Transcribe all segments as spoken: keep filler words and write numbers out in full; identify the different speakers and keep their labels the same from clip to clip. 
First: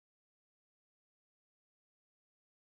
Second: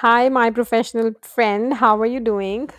Speaker 1: Hi, my professional friend. How are you doing?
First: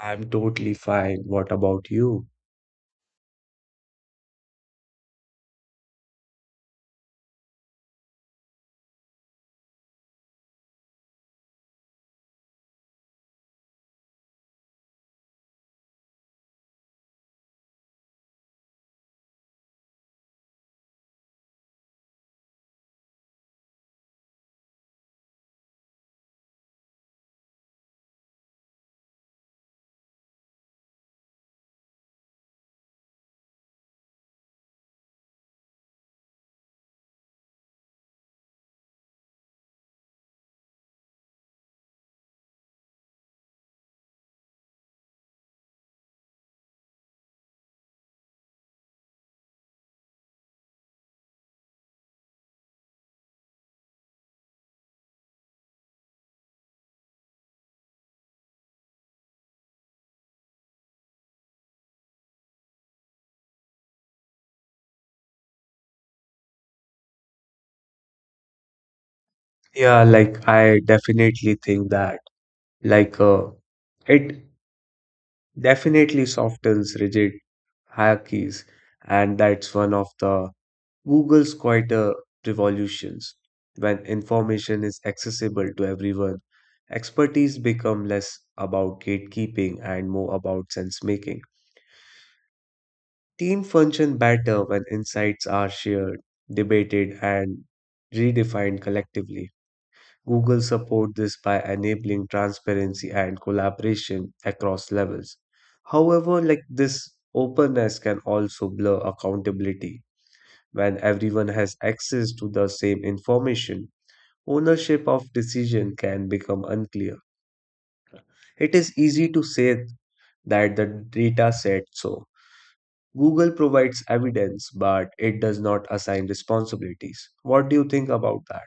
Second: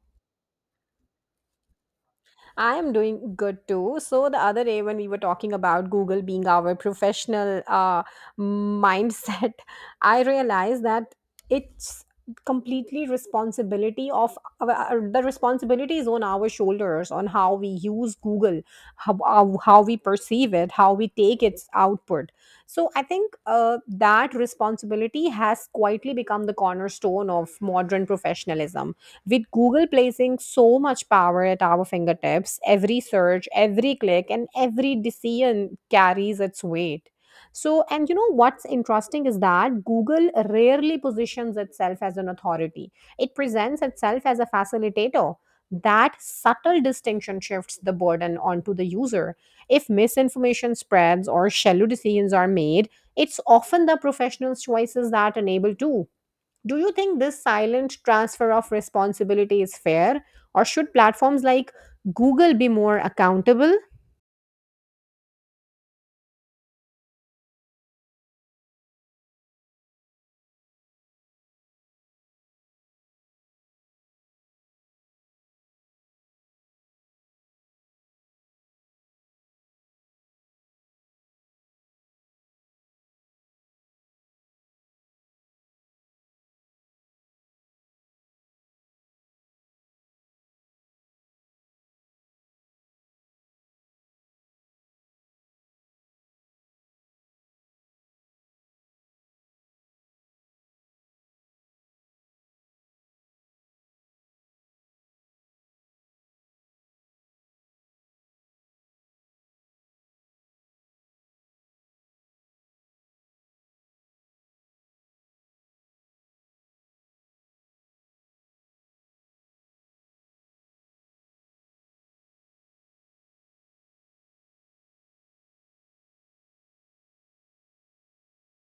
Speaker 2: I'm totally fine. What about you?
Speaker 1: I am doing good too. So, the other day when we were talking about Google being our professional uh, mindset, I realized that it's completely responsibility of our, the responsibility is on our shoulders on how we use Google, how, how how we perceive it, how we take its output. So, I think uh, that responsibility has quietly become the cornerstone of modern professionalism with Google placing so much power at our fingertips. Every search, every click, and every decision carries its weight. So and you know what's interesting is that Google rarely positions itself as an authority. It presents itself as a facilitator. That subtle distinction shifts the burden onto the user. If misinformation spreads or shallow decisions are made, it's often the professionals' choices that enable too. Do you think this silent transfer of responsibility is fair, or should platforms like Google be more accountable?
Speaker 2: Yeah, like I definitely think that like uh, it definitely softens rigid hierarchies, and that's one of the Google's quite a revolutions. When information is accessible to everyone, expertise become less about gatekeeping and more about sense making. Team function better when insights are shared, debated, and redefined collectively. Google support this by enabling transparency and collaboration across levels. However, like this openness can also blur accountability. When everyone has access to the same information, ownership of decision can become unclear. It is easy to say that the data said so. Google provides evidence, but it does not assign responsibilities. What do you think about that?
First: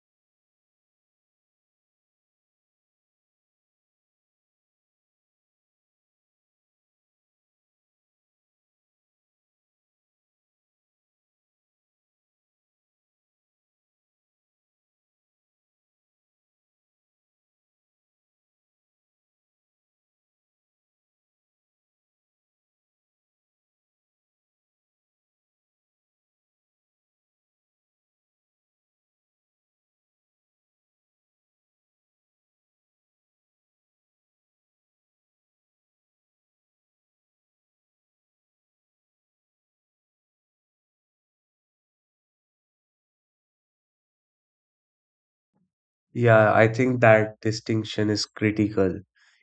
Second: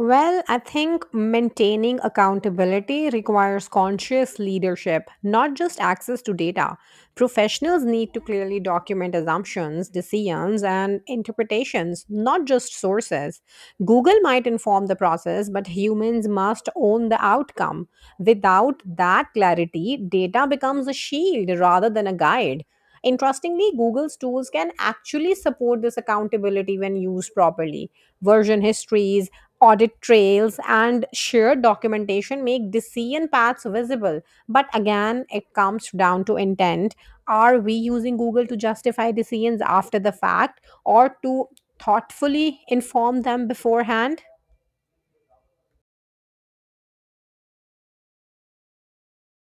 Speaker 1: Well, I think maintaining accountability requires conscious leadership, not just access to data. Professionals need to clearly document assumptions, decisions, and interpretations, not just sources. Google might inform the process, but humans must own the outcome. Without that clarity, data becomes a shield rather than a guide. Interestingly, Google's tools can actually support this accountability when used properly. Version histories, audit trails, and shared documentation make decision paths visible. But again, it comes down to intent. Are we using Google to justify decisions after the fact or to thoughtfully inform them beforehand?
Speaker 2: Yeah, I think that distinction is critical.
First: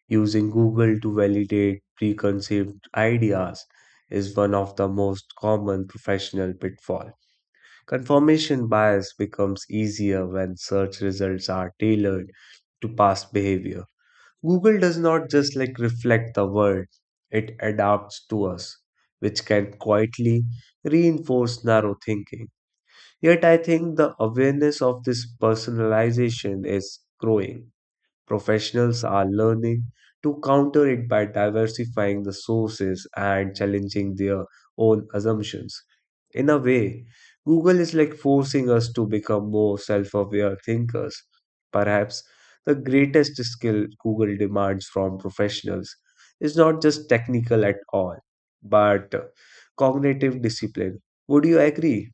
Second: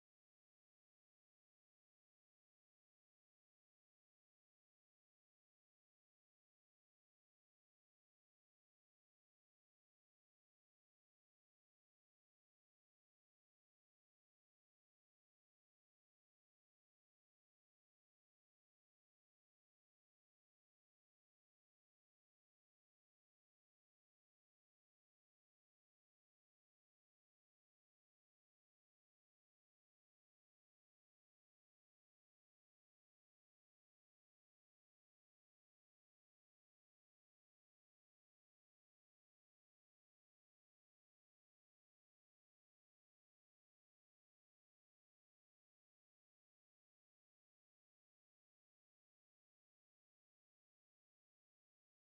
Speaker 2: Using Google to validate preconceived ideas is one of the most common professional pitfalls. Confirmation bias becomes easier when search results are tailored to past behavior. Google does not just like reflect the world, it adapts to us, which can quietly reinforce narrow thinking. Yet I think the awareness of this personalization is growing. Professionals are learning to counter it by diversifying the sources and challenging their own assumptions. In a way, Google is like forcing us to become more self aware thinkers. Perhaps the greatest skill Google demands from professionals is not just technical at all, but cognitive discipline. Would you agree?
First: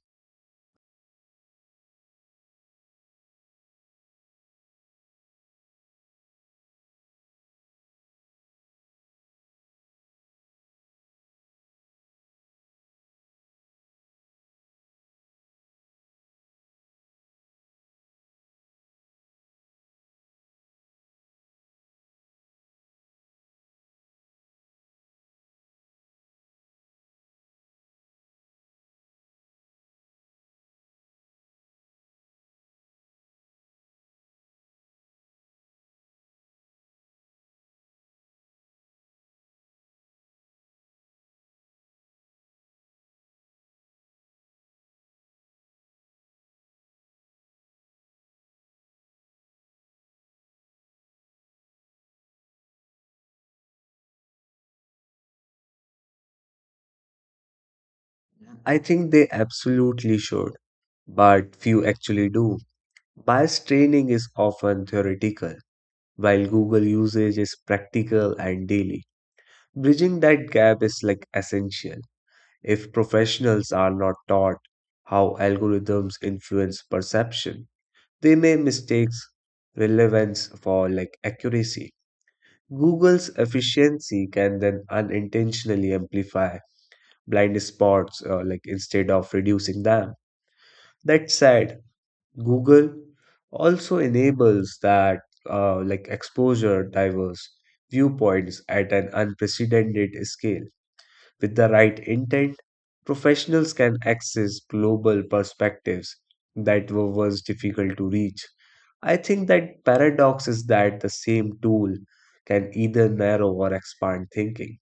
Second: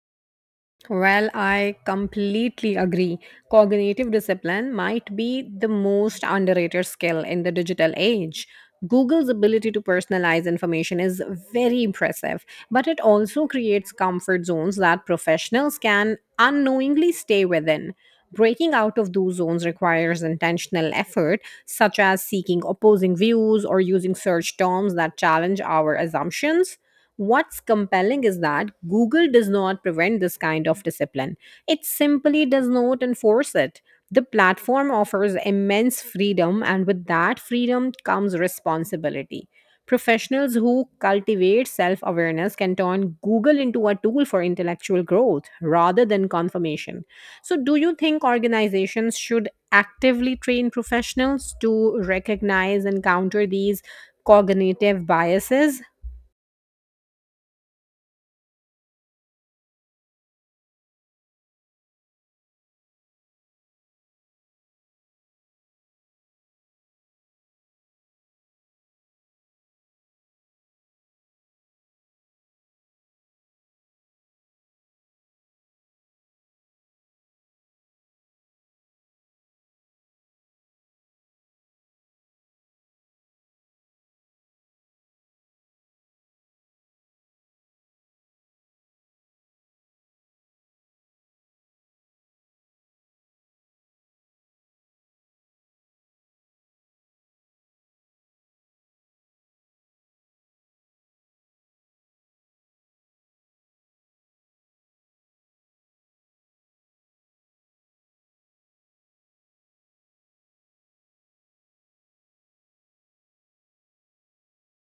Speaker 1: Well, I completely agree. Cognitive discipline might be the most underrated skill in the digital age. Google's ability to personalize information is very impressive, but it also creates comfort zones that professionals can unknowingly stay within. Breaking out of those zones requires intentional effort, such as seeking opposing views or using search terms that challenge our assumptions. What's compelling is that Google does not prevent this kind of discipline, it simply does not enforce it. The platform offers immense freedom, and with that freedom comes responsibility. Professionals who cultivate self awareness can turn Google into a tool for intellectual growth rather than confirmation. So, do you think organizations should actively train professionals to recognize and counter these cognitive biases?
Speaker 2: I think they absolutely should, but few actually do. Bias training is often theoretical, while Google usage is practical and daily. Bridging that gap is like essential. If professionals are not taught how algorithms influence perception, they may mistake relevance for like accuracy. Google's efficiency can then unintentionally amplify blind spots uh, like instead of reducing them. That said, Google also enables that uh, like exposure diverse viewpoints at an unprecedented scale. With the right intent, professionals can access global perspectives that were once difficult to reach. I think that paradox is that the same tool can either narrow or expand thinking.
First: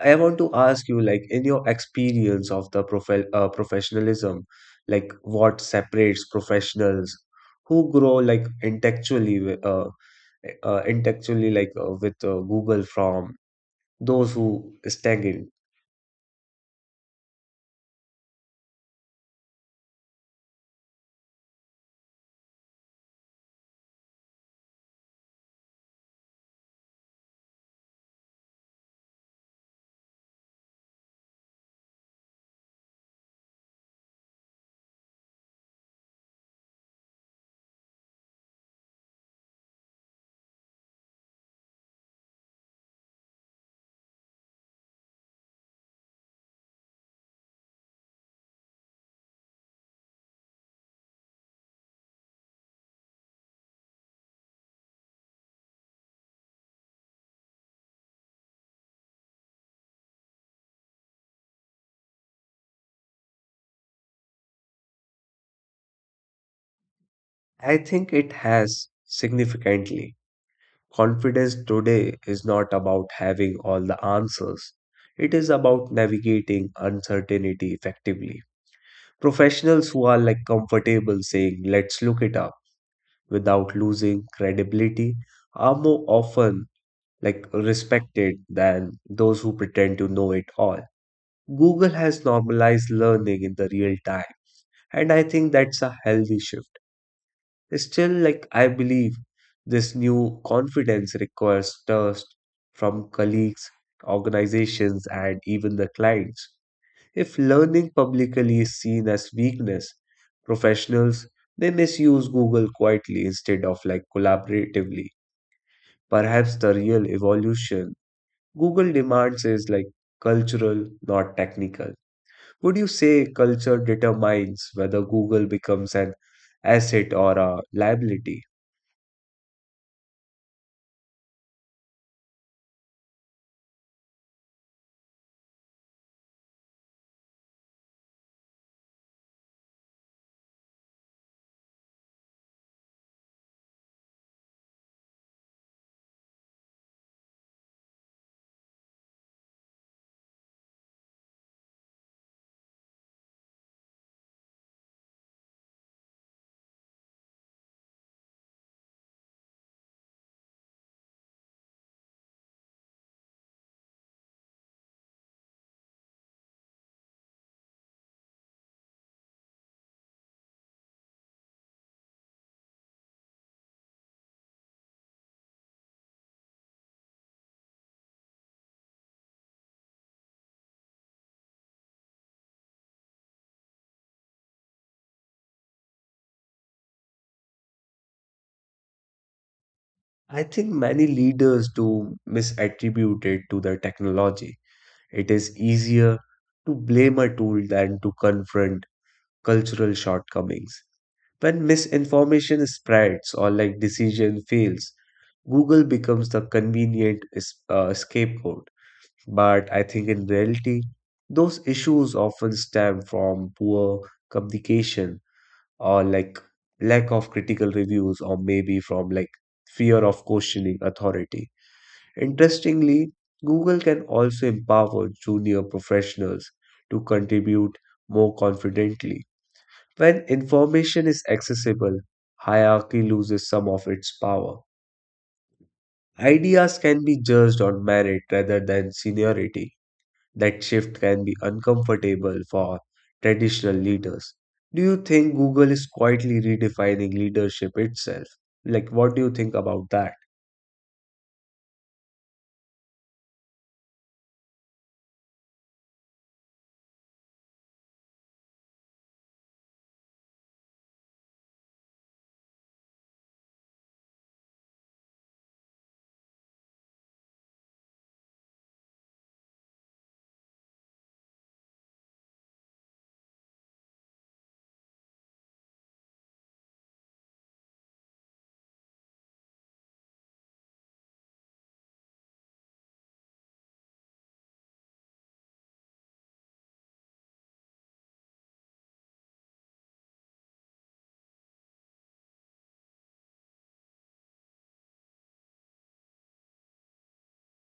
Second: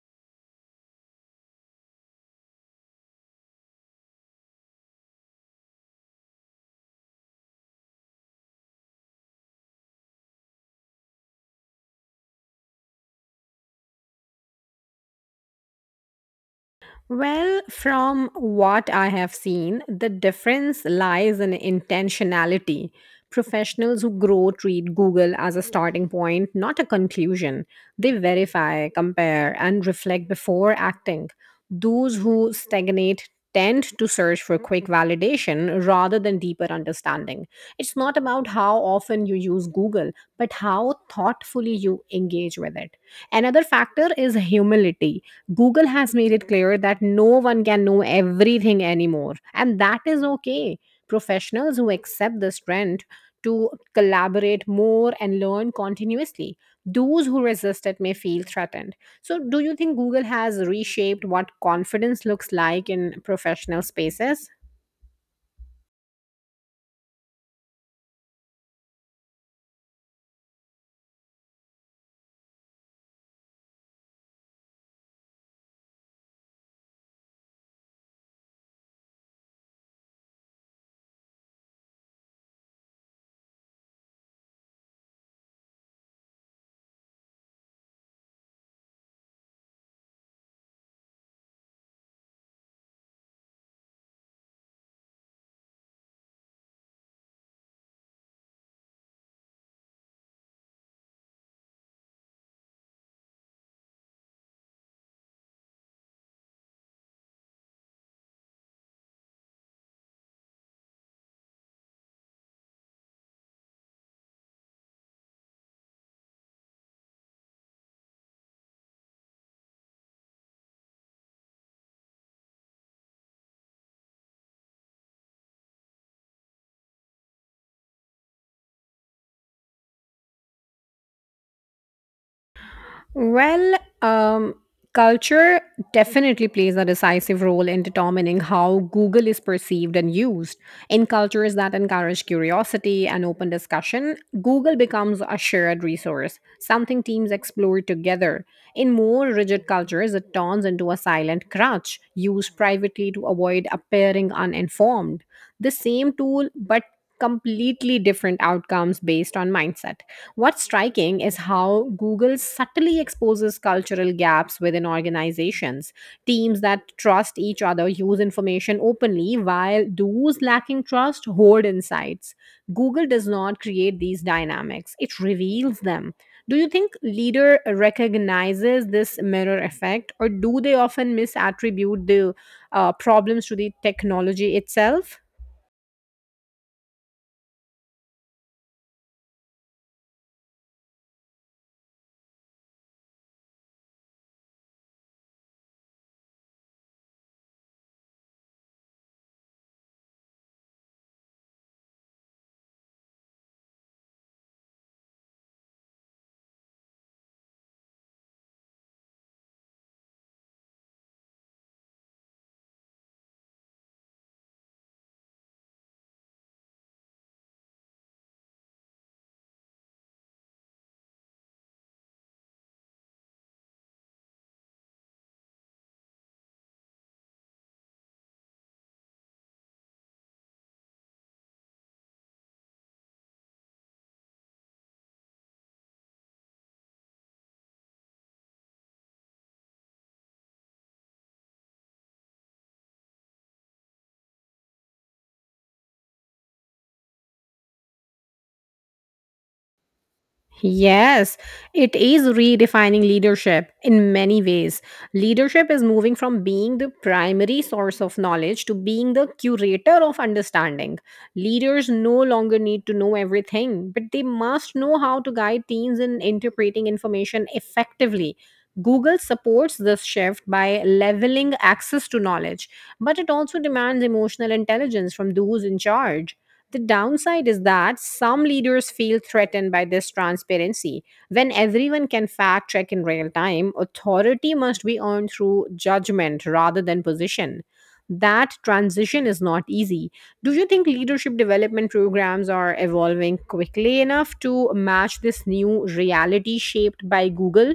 Speaker 2: I want to ask you, like, in your experience of the profe uh, professionalism, like, what separates professionals who grow like intellectually, wi- uh, eh, uh, intellectually, like uh, with uh, Google from those who stagnate?
Speaker 1: Well, from what I have seen, the difference lies in intentionality. Professionals who grow treat Google as a starting point, not a conclusion. They verify, compare, and reflect before acting. Those who stagnate tend to search for quick validation rather than deeper understanding. It's not about how often you use Google, but how thoughtfully you engage with it. Another factor is humility. Google has made it clear that no one can know everything anymore, and that is okay. Professionals who accept this trend to collaborate more and learn continuously. Those who resist it may feel threatened. So, do you think Google has reshaped what confidence looks like in professional spaces?
Speaker 2: I think it has significantly. Confidence today is not about having all the answers. It is about navigating uncertainty effectively. Professionals who are like comfortable saying, let's look it up without losing credibility are more often like respected than those who pretend to know it all. Google has normalized learning in the real time, and I think that's a healthy shift. Still, like I believe this new confidence requires trust from colleagues, organizations, and even the clients. If learning publicly is seen as weakness, professionals they misuse Google quietly instead of like collaboratively. Perhaps the real evolution Google demands is like cultural, not technical. Would you say culture determines whether Google becomes an asset or a liability?
Speaker 1: Well, um, culture definitely plays a decisive role in determining how Google is perceived and used. In cultures that encourage curiosity and open discussion, Google becomes a shared resource, something teams explore together. In more rigid cultures, it turns into a silent crutch used privately to avoid appearing uninformed. The same tool, but completely different outcomes based on mindset. What's striking is how Google subtly exposes cultural gaps within organizations. Teams that trust each other use information openly, while those lacking trust hoard insights. Google does not create these dynamics, it reveals them. Do you think leader recognizes this mirror effect, or do they often misattribute the uh, problems to the technology itself?
Speaker 2: I think many leaders do misattribute it to the technology. It is easier to blame a tool than to confront cultural shortcomings. When misinformation spreads or like decision fails, Google becomes the convenient es- uh, scapegoat. But I think in reality, those issues often stem from poor communication or like lack of critical reviews or maybe from like fear of questioning authority. Interestingly, Google can also empower junior professionals to contribute more confidently. When information is accessible, hierarchy loses some of its power. Ideas can be judged on merit rather than seniority. That shift can be uncomfortable for traditional leaders. Do you think Google is quietly redefining leadership itself? Like, what do you think about that?
Speaker 1: Yes, it is redefining leadership in many ways. Leadership is moving from being the primary source of knowledge to being the curator of understanding. Leaders no longer need to know everything, but they must know how to guide teams in interpreting information effectively. Google supports this shift by leveling access to knowledge, but it also demands emotional intelligence from those in charge. The downside is that some leaders feel threatened by this transparency. When everyone can fact check in real time, authority must be earned through judgment rather than position. That transition is not easy. Do you think leadership development programs are evolving quickly enough to match this new reality shaped by Google?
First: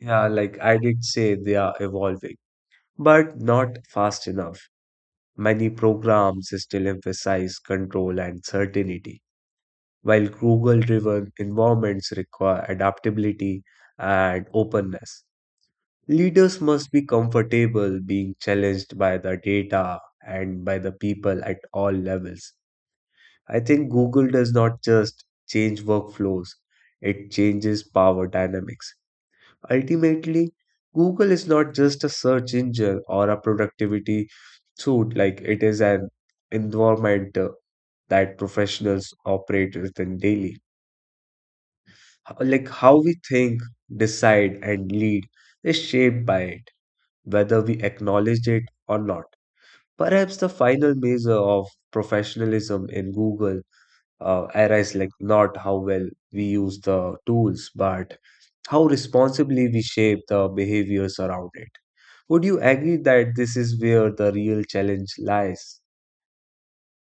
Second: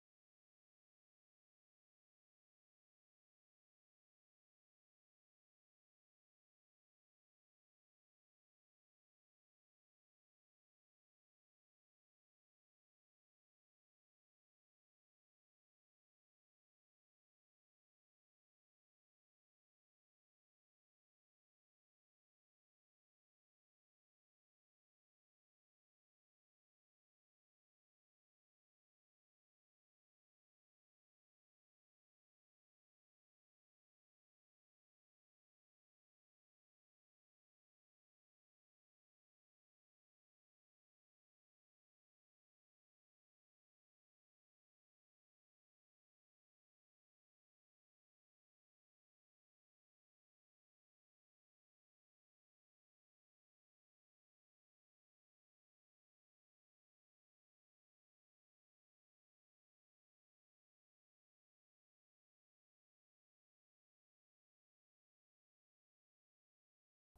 Speaker 2: Yeah, like I did say, they are evolving, but not fast enough. Many programs still emphasize control and certainty, while Google-driven environments require adaptability and openness. Leaders must be comfortable being challenged by the data and by the people at all levels. I think Google does not just change workflows, it changes power dynamics. Ultimately, Google is not just a search engine or a productivity suite, like it is an environment uh, that professionals operate within daily. H- Like how we think, decide, and lead is shaped by it, whether we acknowledge it or not. Perhaps the final measure of professionalism in Google uh, era is like not how well we use the tools, but how responsibly we shape the behaviors around it. Would you agree that this is where the real challenge lies?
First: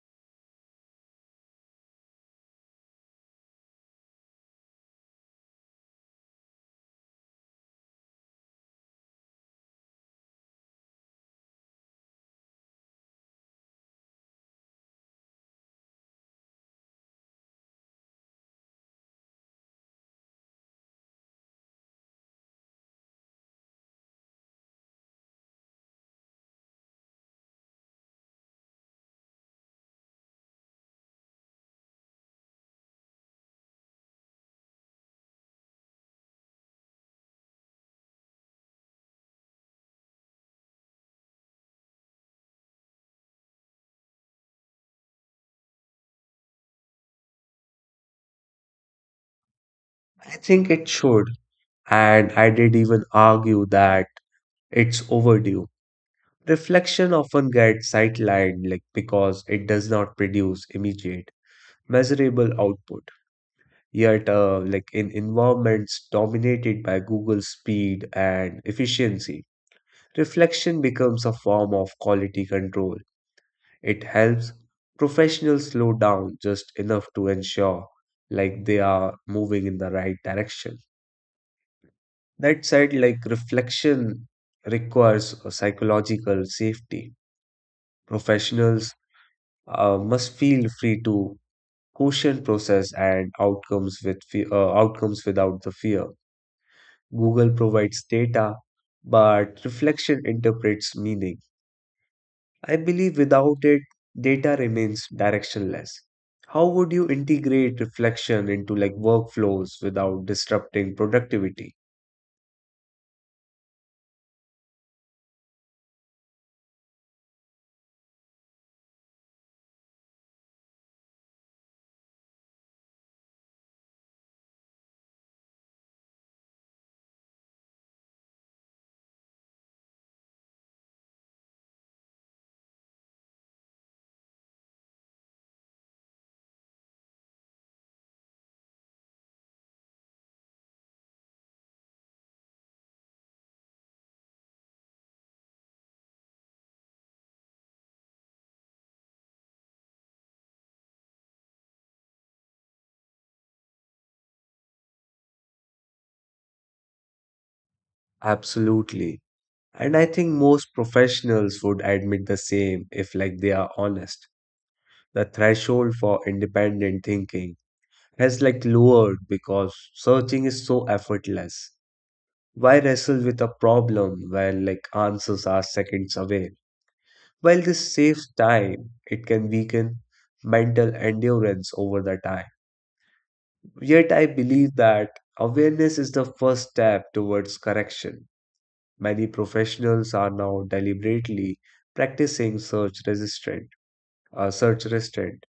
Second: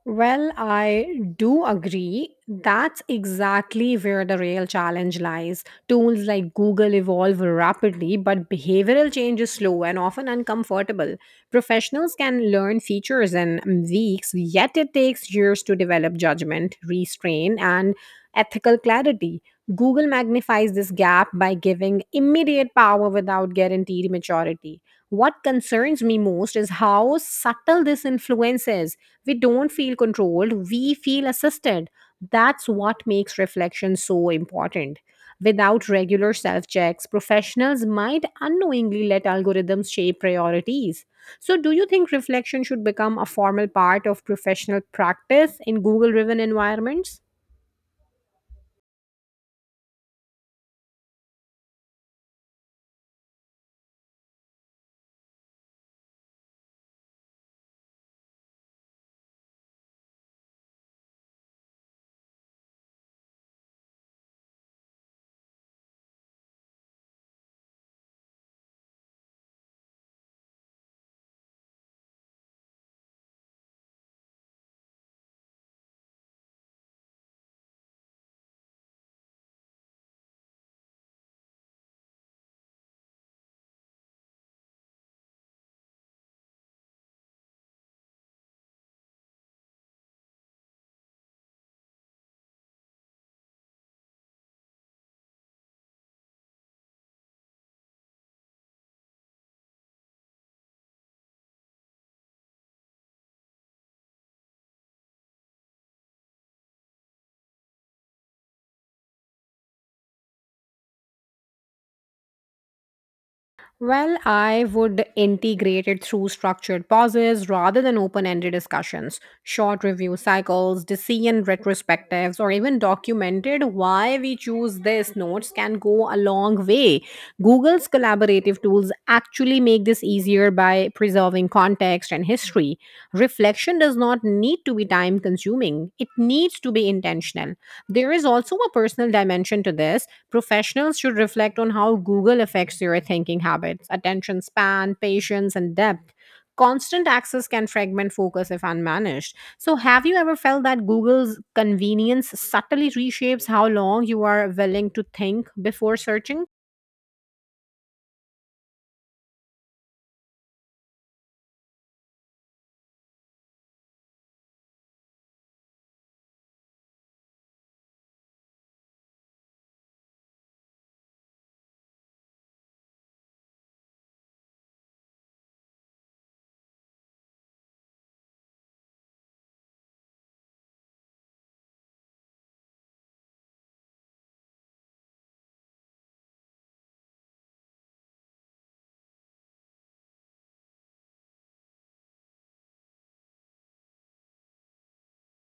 Speaker 1: Well, I do agree. That's exactly where the real challenge lies. Tools like Google evolve rapidly, but behavioral change is slow and often uncomfortable. Professionals can learn features in weeks, yet it takes years to develop judgment, restraint, and ethical clarity. Google magnifies this gap by giving immediate power without guaranteed maturity. What concerns me most is how subtle this influence is. We don't feel controlled, we feel assisted. That's what makes reflection so important. Without regular self checks, professionals might unknowingly let algorithms shape priorities. So, do you think reflection should become a formal part of professional practice in Google driven environments?
Speaker 2: I think it should, and I did even argue that it's overdue. Reflection often gets sidelined like because it does not produce immediate, measurable output. Yet, uh, like in environments dominated by Google's speed and efficiency, reflection becomes a form of quality control. It helps professionals slow down just enough to ensure like they are moving in the right direction. That said, like reflection requires a psychological safety. Professionals uh, must feel free to caution process and outcomes with fe- uh, outcomes without the fear. Google provides data, but reflection interprets meaning. I believe without it, data remains directionless. How would you integrate reflection into like workflows without disrupting productivity?
Speaker 1: Well, I would integrate it through structured pauses rather than open ended discussions, short review cycles, decision retrospectives, or even documented why we choose this. Notes can go a long way. Google's collaborative tools actually make this easier by preserving context and history. Reflection does not need to be time consuming, it needs to be intentional. There is also a personal dimension to this. Professionals should reflect on how Google affects your thinking habits, attention span, patience, and depth. Constant access can fragment focus if unmanaged. So, have you ever felt that Google's convenience subtly reshapes how long you are willing to think before searching?
Speaker 2: Absolutely. And I think most professionals would admit the same if like they are honest. The threshold for independent thinking has like lowered because searching is so effortless. Why wrestle with a problem when like answers are seconds away? While this saves time, it can weaken mental endurance over the time. Yet I believe that awareness is the first step towards correction. Many professionals are now deliberately practicing search resistant, uh, search restraint,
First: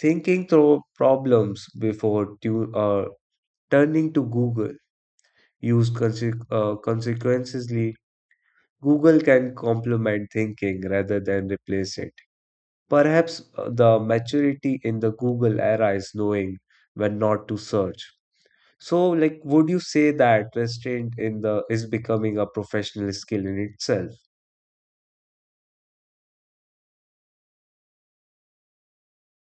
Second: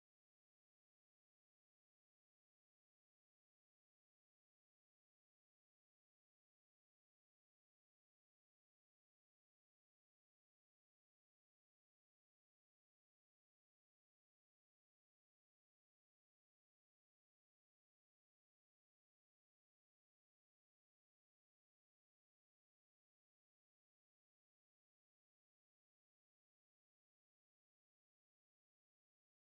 Speaker 2: thinking through problems before tu- uh, turning to Google. Use conse- uh, consequences. Google can complement thinking rather than replace it. Perhaps uh, the maturity in the Google era is knowing when not to search. So, like, would you say that restraint in the is becoming a professional skill in itself?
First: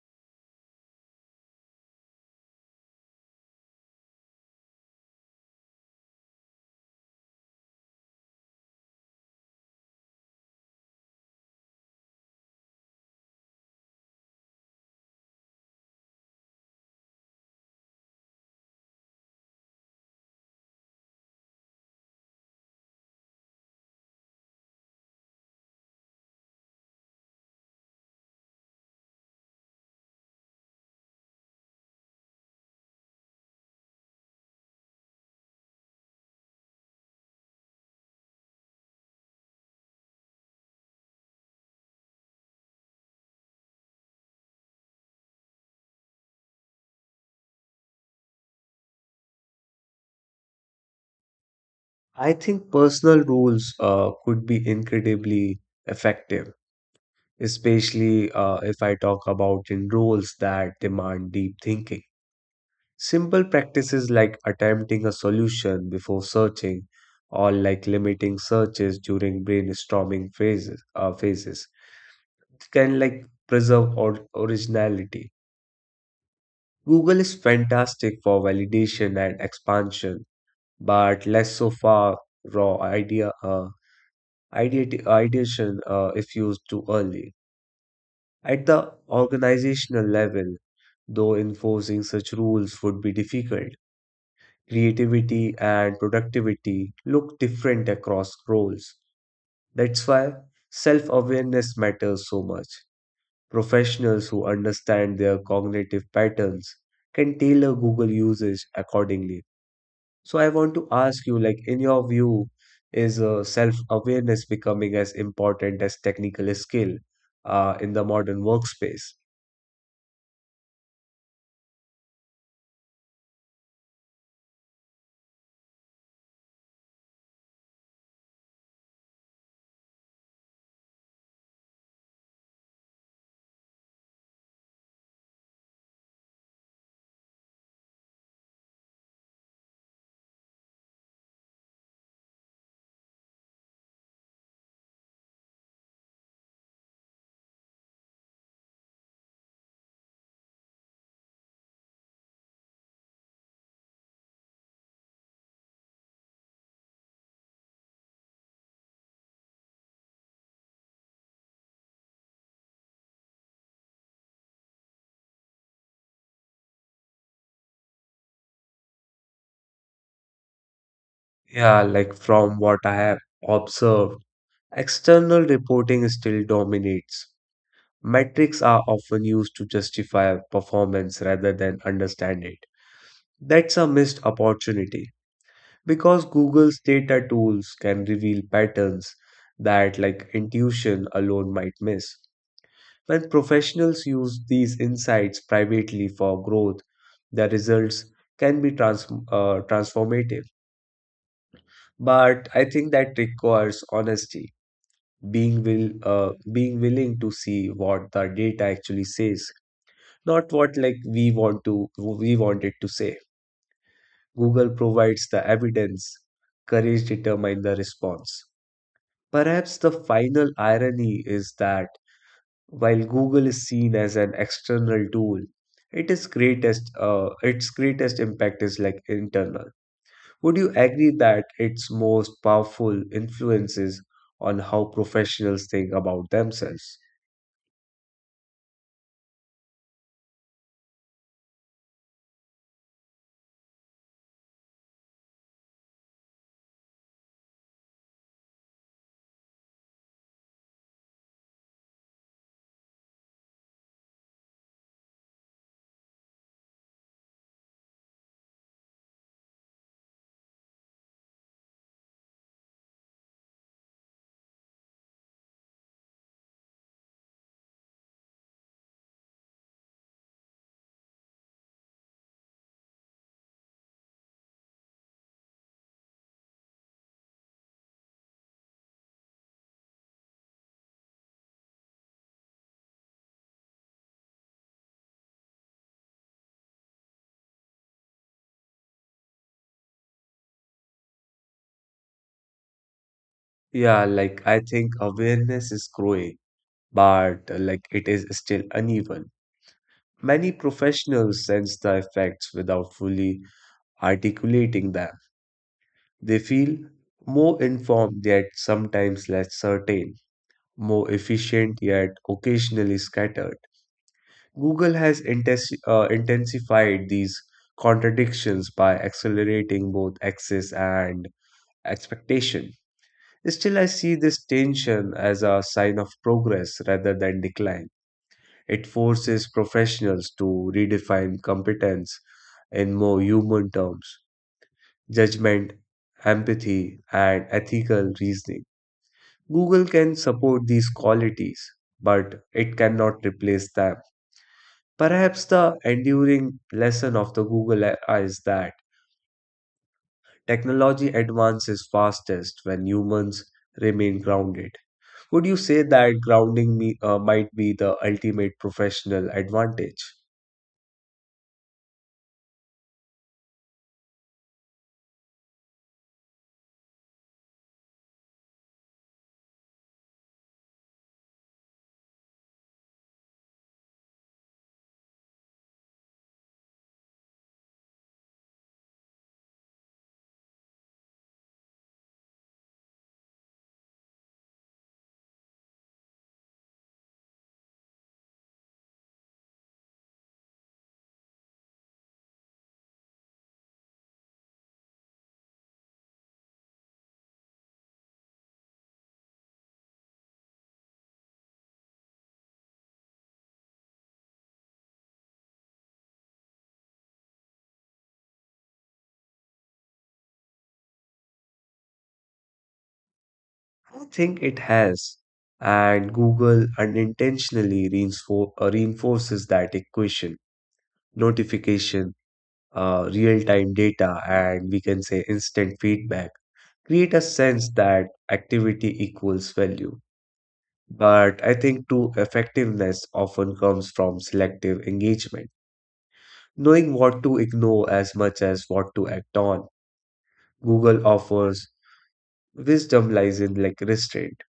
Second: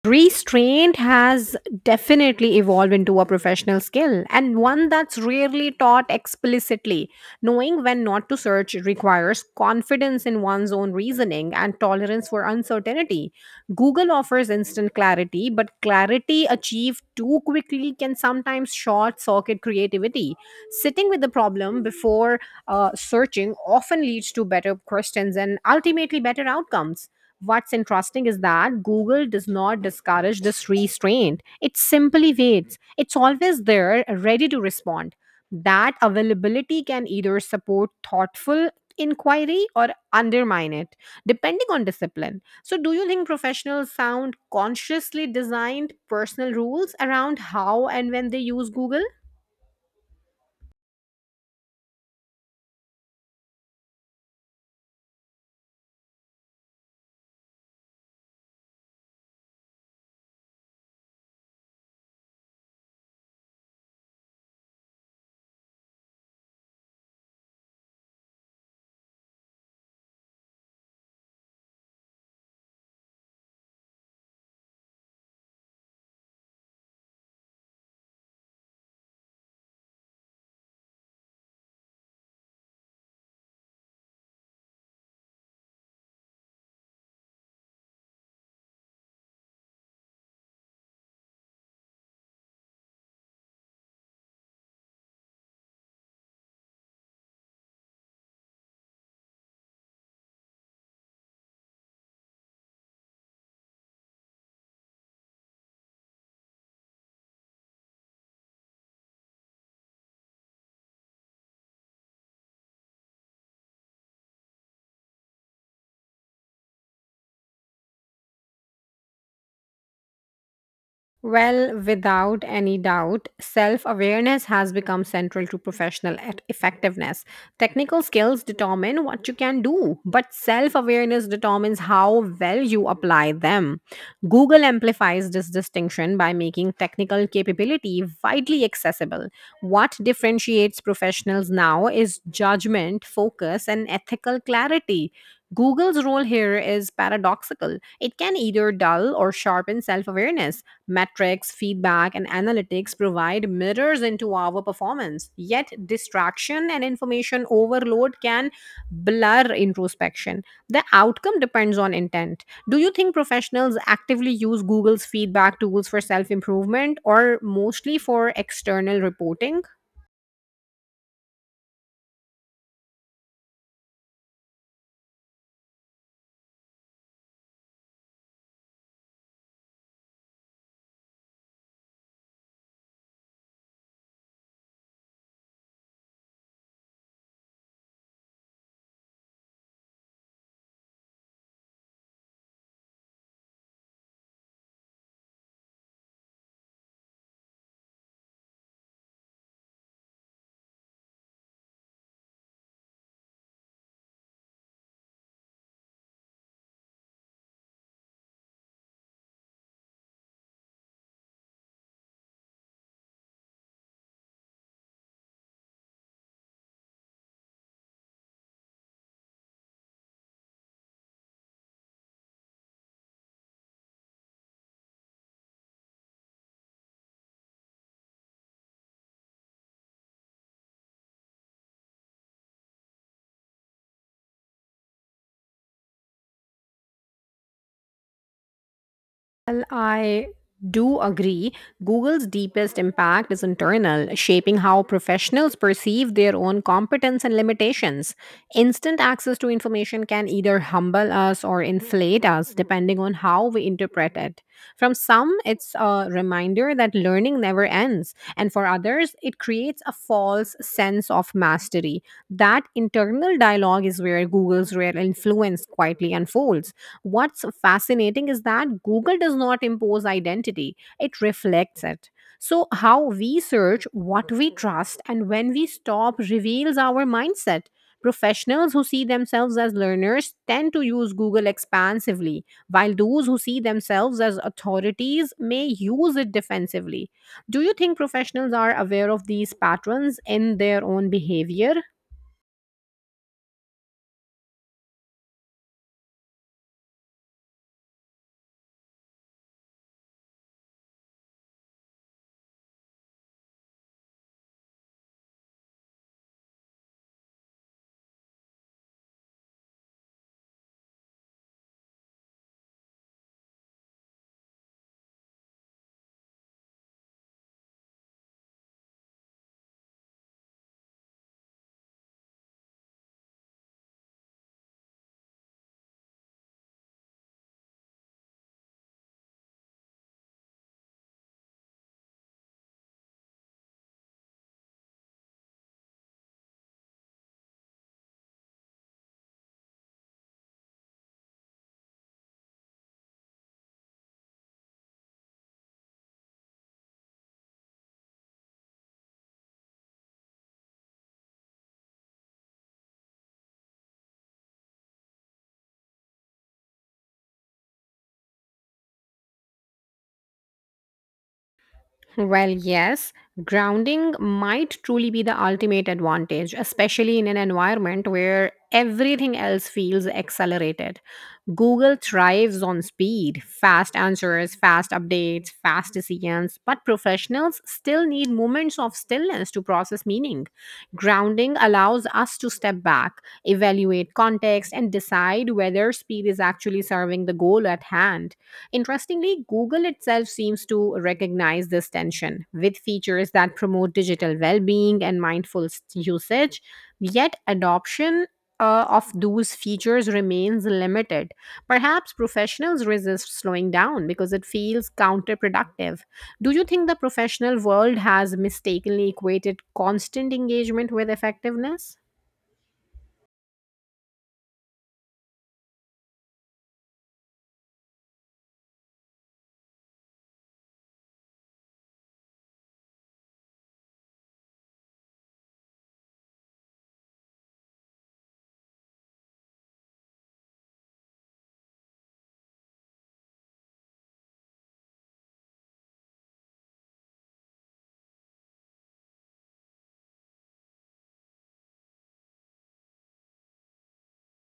Speaker 1: Restraint has definitely evolved into a professional skill and one that's rarely taught explicitly. Knowing when not to search requires confidence in one's own reasoning and tolerance for uncertainty. Google offers instant clarity, but clarity achieved too quickly can sometimes short circuit creativity. Sitting with the problem before uh, searching often leads to better questions and ultimately better outcomes. What's interesting is that Google does not discourage this restraint. It simply waits. It's always there, ready to respond. That availability can either support thoughtful inquiry or undermine it, depending on discipline. So, do you think professionals sound consciously designed personal rules around how and when they use Google?
Speaker 2: I think personal rules uh, could be incredibly effective, especially uh, if I talk about in roles that demand deep thinking. Simple practices like attempting a solution before searching or like limiting searches during brainstorming phases, uh, phases can like preserve or- originality. Google is fantastic for validation and expansion, but less so for raw idea uh, ideat- ideation uh, if used too early. At the organizational level, though enforcing such rules would be difficult creativity and productivity look different across roles. That's why self awareness matters so much. Professionals who understand their cognitive patterns can tailor Google usage accordingly. So, I want to ask you like, in your view, is uh, self awareness becoming as important as technical skill uh, in the modern workspace?
Speaker 1: Well, without any doubt, self awareness has become central to professional e- effectiveness. Technical skills determine what you can do, but self awareness determines how well you apply them. Google amplifies this distinction by making technical capability widely accessible. What differentiates professionals now is judgment, focus, and ethical clarity. Google's role here is paradoxical. It can either dull or sharpen self awareness. Metrics, feedback, and analytics provide mirrors into our performance. Yet, distraction and information overload can blur introspection. The outcome depends on intent. Do you think professionals actively use Google's feedback tools for self improvement or mostly for external reporting?
Speaker 2: Yeah, like from what I have observed, external reporting still dominates. Metrics are often used to justify performance rather than understand it. That's a missed opportunity because Google's data tools can reveal patterns that, like intuition alone, might miss. When professionals use these insights privately for growth, the results can be trans- uh, transformative. But I think that requires honesty, being will uh, being willing to see what the data actually says, not what like we want to we want it to say. Google provides the evidence, courage determines the response. Perhaps the final irony is that while Google is seen as an external tool, it is greatest uh, its greatest impact is like internal. Would you agree that its most powerful influences on how professionals think about themselves?
Speaker 1: Well, I do agree. Google's deepest impact is internal, shaping how professionals perceive their own competence and limitations. Instant access to information can either humble us or inflate us, depending on how we interpret it. From some, it's a reminder that learning never ends, and for others, it creates a false sense of mastery. That internal dialogue is where Google's real influence quietly unfolds. What's fascinating is that Google does not impose identity, it reflects it. So, how we search, what we trust, and when we stop reveals our mindset. Professionals who see themselves as learners tend to use Google expansively, while those who see themselves as authorities may use it defensively. Do you think professionals are aware of these patterns in their own behavior?
Speaker 2: Yeah, like I think awareness is growing, but uh, like it is still uneven. Many professionals sense the effects without fully articulating them. They feel more informed yet sometimes less certain, more efficient yet occasionally scattered. Google has intensi- uh, intensified these contradictions by accelerating both access and expectation. Still, I see this tension as a sign of progress rather than decline. It forces professionals to redefine competence in more human terms: judgment, empathy, and ethical reasoning. Google can support these qualities, but it cannot replace them. Perhaps the enduring lesson of the Google era is that technology advances fastest when humans remain grounded. Would you say that grounding me, uh, might be the ultimate professional advantage?
Speaker 1: Well, yes. Grounding might truly be the ultimate advantage, especially in an environment where everything else feels accelerated. Google thrives on speed, fast answers, fast updates, fast decisions, but professionals still need moments of stillness to process meaning. Grounding allows us to step back, evaluate context, and decide whether speed is actually serving the goal at hand. Interestingly, Google itself seems to recognize this tension with features that promote digital well being and mindful s- usage, yet, adoption uh, of those features remains limited. Perhaps professionals resist slowing down because it feels counterproductive. Do you think the professional world has mistakenly equated constant engagement with effectiveness?
Speaker 2: I think it has, and Google unintentionally reinfor- uh, reinforces that equation. Notification, uh, real-time data, and we can say instant feedback create a sense that activity equals value. But I think true effectiveness often comes from selective engagement, knowing what to ignore as much as what to act on. Google offers wisdom lies in like restraint.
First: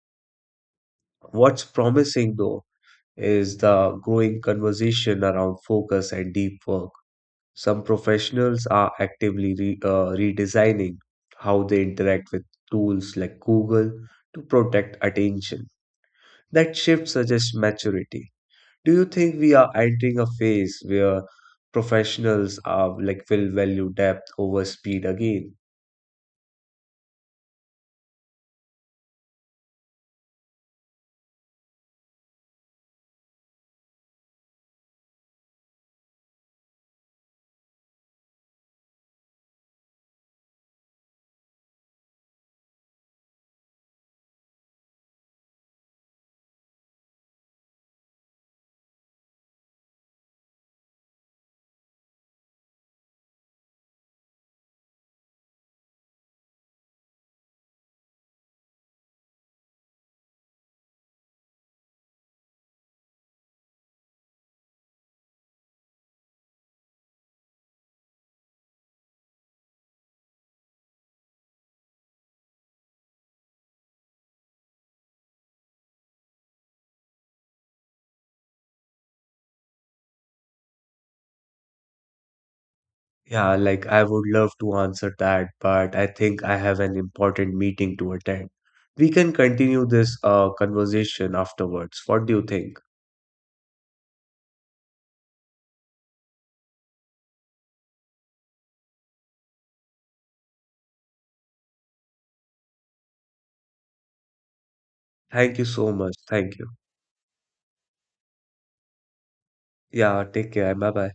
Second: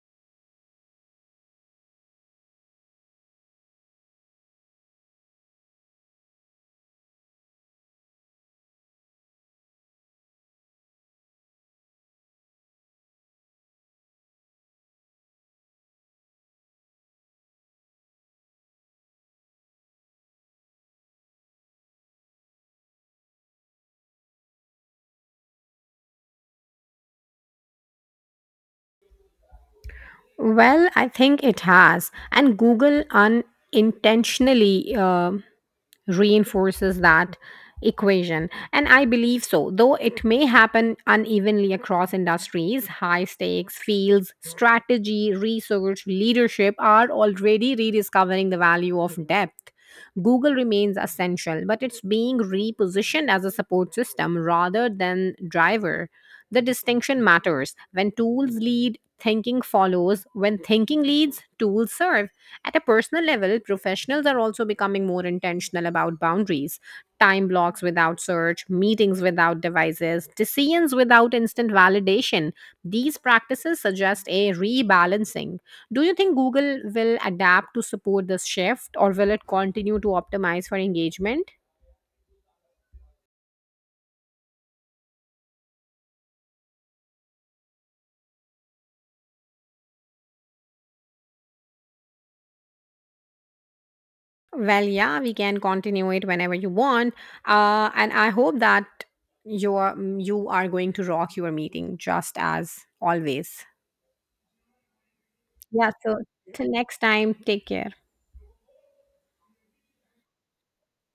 Speaker 2: What's promising though is the growing conversation around focus and deep work. Some professionals are actively re, uh, redesigning how they interact with tools like Google to protect attention. That shift suggests maturity. Do you think we are entering a phase where professionals are like will value depth over speed again?
Speaker 1: Well, I think it has. And Google unintentionally uh, reinforces that equation. And I believe so, though it may happen unevenly across industries, high stakes fields, strategy, research, leadership are already rediscovering the value of depth. Google remains essential, but it's being repositioned as a support system rather than driver. The distinction matters. When tools lead, thinking follows. When thinking leads, tools serve. At a personal level, professionals are also becoming more intentional about boundaries. Time blocks without search, meetings without devices, decisions without instant validation. These practices suggest a rebalancing. Do you think Google will adapt to support this shift or will it continue to optimize for engagement?
Speaker 2: Yeah, like I would love to answer that, but I think I have an important meeting to attend. We can continue this uh, conversation afterwards. What do you think?
Speaker 1: Well, yeah, we can continue it whenever you want. Uh, and I hope that you're, you are going to rock your meeting just as always.
Speaker 2: Thank you so
Speaker 1: Yeah.
Speaker 2: much.
Speaker 1: So
Speaker 2: Thank you.
Speaker 1: till next time, take care.
Speaker 2: Yeah, take care. Bye bye.